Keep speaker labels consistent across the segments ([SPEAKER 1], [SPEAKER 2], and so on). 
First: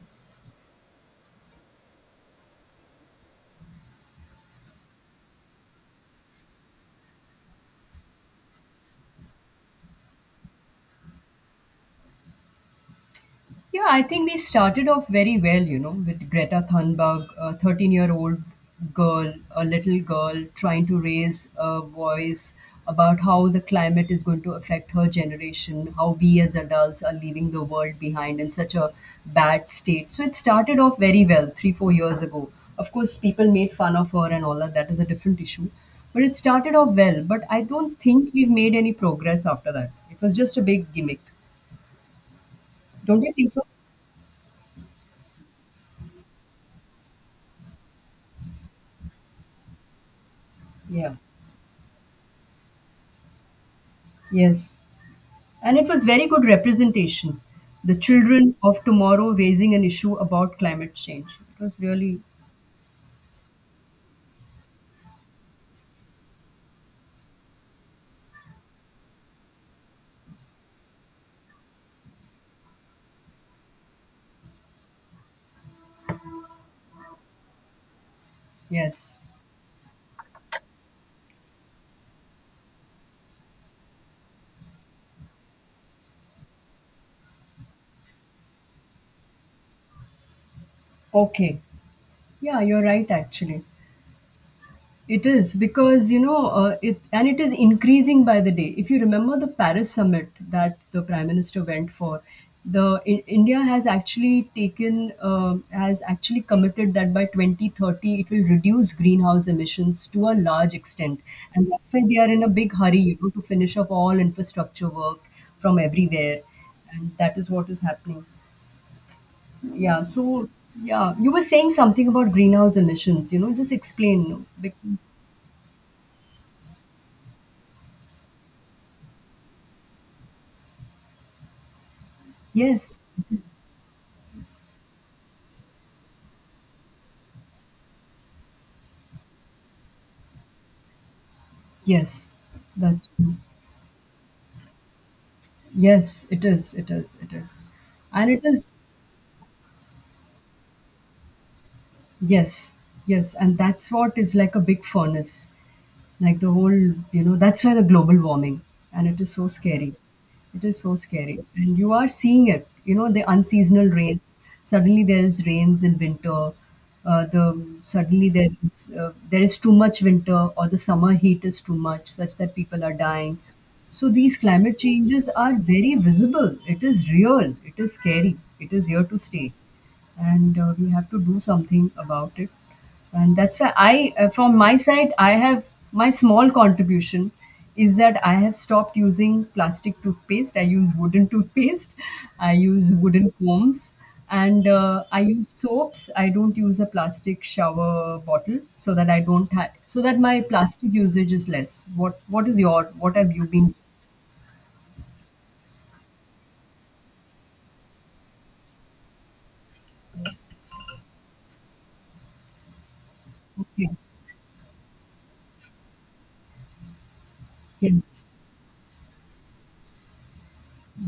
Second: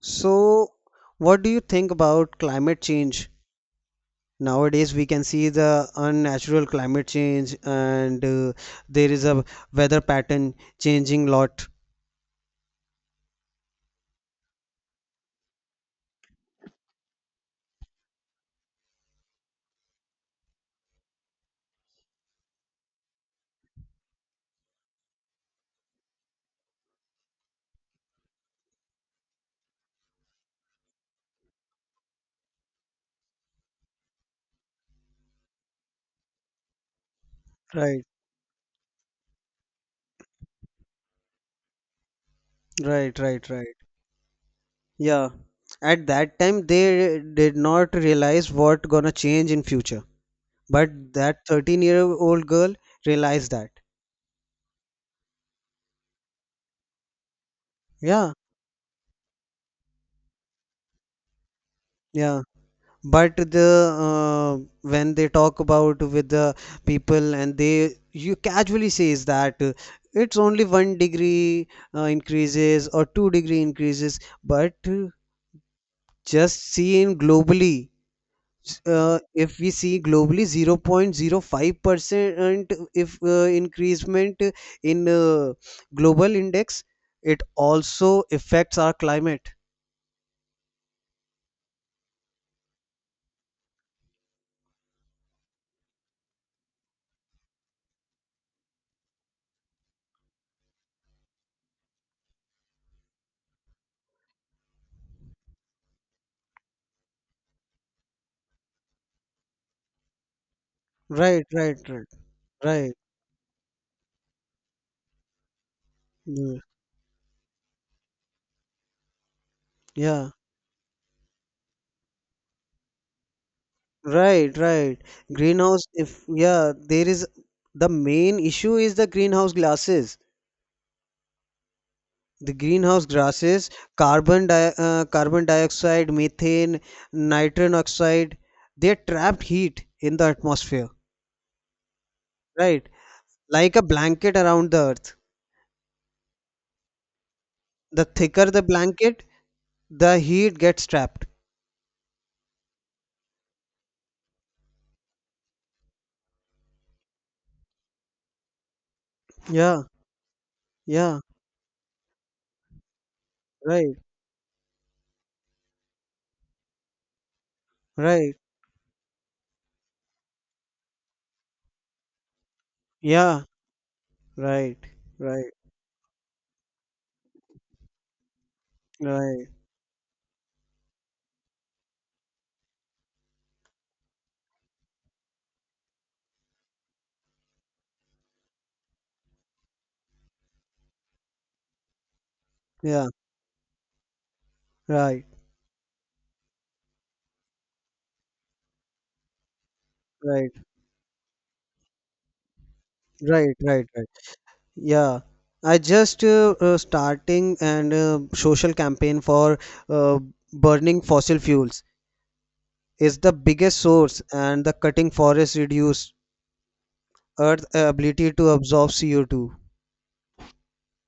[SPEAKER 1] So, what do you think about climate change? Nowadays, we can see the unnatural climate change, and there is a weather pattern changing lot.
[SPEAKER 2] Yeah, I think we started off very well, you know, with Greta Thunberg, a 13-year-old girl, a little girl trying to raise a voice about how the climate is going to affect her generation, how we as adults are leaving the world behind in such a bad state. So it started off very well three, 4 years ago. Of course, people made fun of her and all that. That is a different issue. But it started off well. But I don't
[SPEAKER 1] Right,
[SPEAKER 2] think we've made any progress after that. It was just a big gimmick.
[SPEAKER 1] right,
[SPEAKER 2] Don't you
[SPEAKER 1] right,
[SPEAKER 2] think so?
[SPEAKER 1] right. Yeah. At that time, they did not realize what gonna change in future. But
[SPEAKER 2] Yeah.
[SPEAKER 1] that 13-year-old girl realized that.
[SPEAKER 2] Yes, and it was very good representation. The
[SPEAKER 1] Yeah,
[SPEAKER 2] children of tomorrow raising an issue about climate change. It was really,
[SPEAKER 1] yeah. but the when they talk about with the people and they you casually says that it's only 1 degree increases or 2 degree increases but just seeing globally
[SPEAKER 2] yes.
[SPEAKER 1] if we see globally 0.0 0.05% if increasement in global index it also affects our climate.
[SPEAKER 2] Okay. Yeah, you're right, actually. It is because and it is increasing by the day. If you remember the Paris summit that the prime minister went for, India has actually committed that by 2030 it will reduce greenhouse emissions to a large extent,
[SPEAKER 1] Right,
[SPEAKER 2] and
[SPEAKER 1] right,
[SPEAKER 2] that's why
[SPEAKER 1] right,
[SPEAKER 2] they are in a big
[SPEAKER 1] right.
[SPEAKER 2] hurry, you know, to finish up all infrastructure work from everywhere,
[SPEAKER 1] Mm,
[SPEAKER 2] and that is what is happening. Yeah.
[SPEAKER 1] yeah.
[SPEAKER 2] You were saying something about greenhouse emissions. You know, just explain
[SPEAKER 1] Right, right.
[SPEAKER 2] because.
[SPEAKER 1] Greenhouse, if yeah, the main issue is the greenhouse gases. The
[SPEAKER 2] Yes.
[SPEAKER 1] greenhouse gases, carbon dioxide, methane, nitrogen oxide, they trap heat in the atmosphere,
[SPEAKER 2] Yes.
[SPEAKER 1] right?
[SPEAKER 2] That's true.
[SPEAKER 1] Like a blanket around the earth.
[SPEAKER 2] Yes, it is. It is. It is.
[SPEAKER 1] The
[SPEAKER 2] And it
[SPEAKER 1] thicker the
[SPEAKER 2] is.
[SPEAKER 1] blanket, the heat gets trapped.
[SPEAKER 2] Yes. Yes. And that's what is like a big furnace. Like the whole, you know, that's where the global warming, and it is so
[SPEAKER 1] Yeah,
[SPEAKER 2] scary, it is so
[SPEAKER 1] yeah,
[SPEAKER 2] scary, and you are seeing it, you know, the unseasonal
[SPEAKER 1] right,
[SPEAKER 2] rains, suddenly there is rains in winter. The suddenly
[SPEAKER 1] right.
[SPEAKER 2] there is too much winter, or the summer heat is too much such that people are dying.
[SPEAKER 1] Yeah,
[SPEAKER 2] So these
[SPEAKER 1] right,
[SPEAKER 2] climate changes
[SPEAKER 1] right,
[SPEAKER 2] are very visible, it is real, it is scary, it is here to
[SPEAKER 1] right.
[SPEAKER 2] stay, and we have to do something about it. And that's why I from my side I have my small contribution is that I have stopped using plastic toothpaste, I use wooden toothpaste, I use
[SPEAKER 1] Yeah,
[SPEAKER 2] wooden combs, and I
[SPEAKER 1] right,
[SPEAKER 2] use soaps, I don't use a plastic shower bottle, so that I don't have, so that my
[SPEAKER 1] right,
[SPEAKER 2] plastic usage is less. What is your, what have you
[SPEAKER 1] right,
[SPEAKER 2] been?
[SPEAKER 1] right, right. Yeah, I just starting and social campaign for uh, burning fossil fuels is the biggest
[SPEAKER 2] Okay.
[SPEAKER 1] source and the cutting forests reduce earth
[SPEAKER 2] Yes.
[SPEAKER 1] ability to absorb CO2.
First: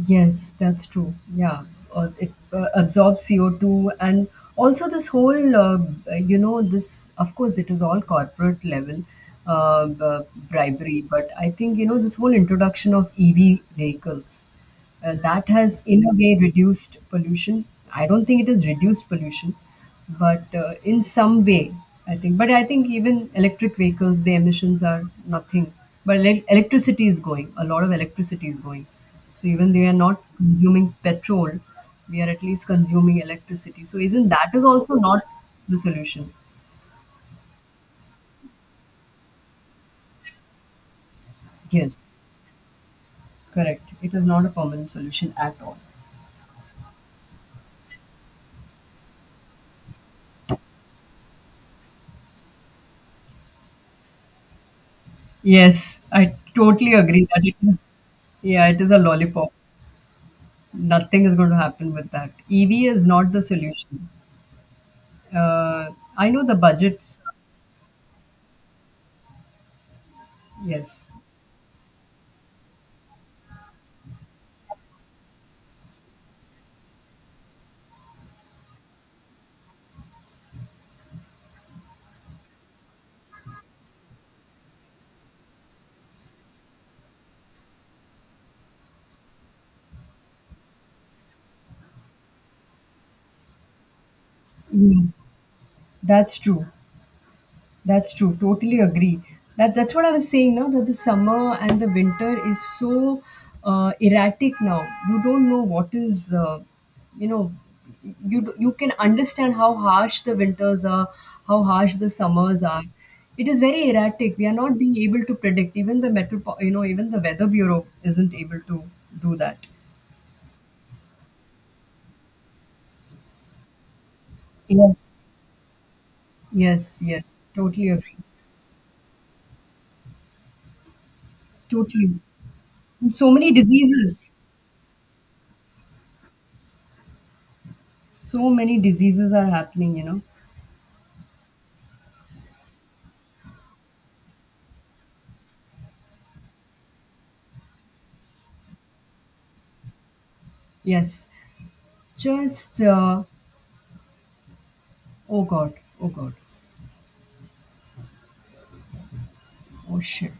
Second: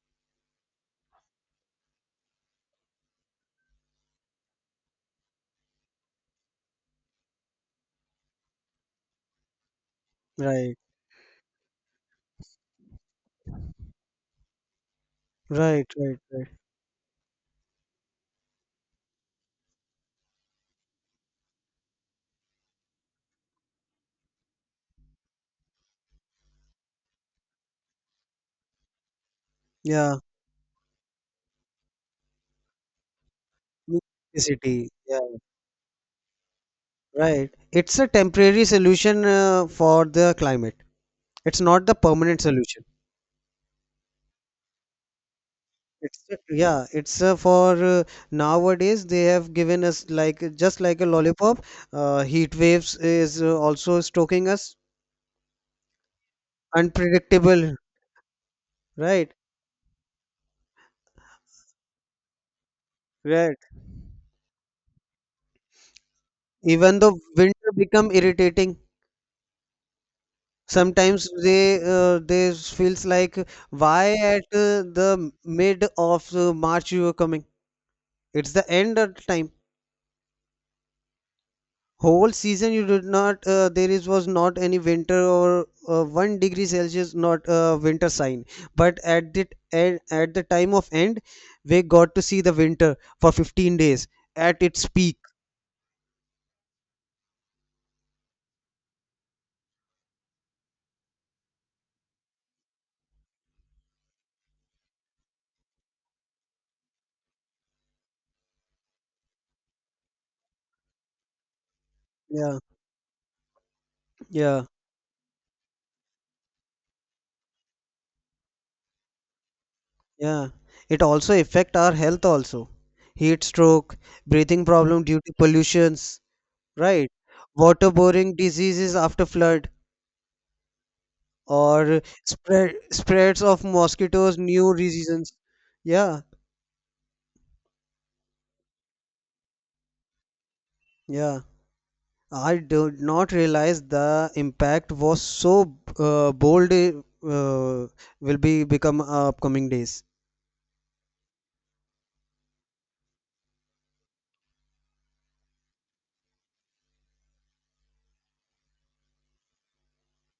[SPEAKER 2] Yes, that's true. Yeah, it absorbs CO2, and also this whole, you know, this, of course, it is all corporate level uh, b-
[SPEAKER 1] Right,
[SPEAKER 2] bribery, but I think, you know, this whole introduction of EV vehicles. That has,
[SPEAKER 1] right,
[SPEAKER 2] in a
[SPEAKER 1] right,
[SPEAKER 2] way,
[SPEAKER 1] right.
[SPEAKER 2] reduced pollution. I don't think it has reduced pollution, but in some way, I think. But I think even electric vehicles, the emissions are nothing. But electricity is going. A lot of electricity is going. So even they are
[SPEAKER 1] Yeah,
[SPEAKER 2] not consuming petrol, we are at least consuming electricity. So isn't that is
[SPEAKER 1] electricity.
[SPEAKER 2] also
[SPEAKER 1] Yeah,
[SPEAKER 2] not the solution?
[SPEAKER 1] right. It's a temporary solution for the climate. It's not the
[SPEAKER 2] Yes,
[SPEAKER 1] permanent solution.
[SPEAKER 2] correct. It is not a permanent solution at all.
[SPEAKER 1] It's yeah, it's for nowadays they have given us like just like a lollipop. Heat waves is also stalking us.
[SPEAKER 2] Yes, I totally agree that it
[SPEAKER 1] Unpredictable,
[SPEAKER 2] is. Yeah, it is a
[SPEAKER 1] right?
[SPEAKER 2] lollipop. Nothing is going to happen with that. EV is not the
[SPEAKER 1] Right.
[SPEAKER 2] solution. Uh, I know the
[SPEAKER 1] Even though
[SPEAKER 2] budgets.
[SPEAKER 1] winter become irritating.
[SPEAKER 2] Yes.
[SPEAKER 1] Sometimes they feels like why at the mid of March you are coming. It's the end of time. Whole season you did not there is was not any winter or 1 degree celsius not winter sign but at the time of end we got to see the winter for 15 days at its
[SPEAKER 2] Mm,
[SPEAKER 1] peak.
[SPEAKER 2] that's true. That's true. Totally agree. That, that's what I was saying. Now that the summer and the winter is so erratic now. You don't know what is. You know, you can understand how harsh the winters are, how harsh the
[SPEAKER 1] Yeah,
[SPEAKER 2] summers are. It is very erratic. We are
[SPEAKER 1] yeah,
[SPEAKER 2] not being able to predict. Even the you know, even the weather bureau isn't able to do that.
[SPEAKER 1] yeah, it also affect our health also. Heat stroke, breathing problem
[SPEAKER 2] Yes.
[SPEAKER 1] due to pollutions.
[SPEAKER 2] Yes.
[SPEAKER 1] Right.
[SPEAKER 2] Yes. Totally agree.
[SPEAKER 1] Waterborne diseases after flood or
[SPEAKER 2] Totally.
[SPEAKER 1] spread
[SPEAKER 2] And so
[SPEAKER 1] spreads
[SPEAKER 2] many
[SPEAKER 1] of
[SPEAKER 2] diseases.
[SPEAKER 1] mosquitoes new diseases. Yeah,
[SPEAKER 2] So many diseases are happening. You know.
[SPEAKER 1] yeah. I did not realize the impact was so bold will be become upcoming days.
[SPEAKER 2] Yes, just oh god, oh god, oh shit.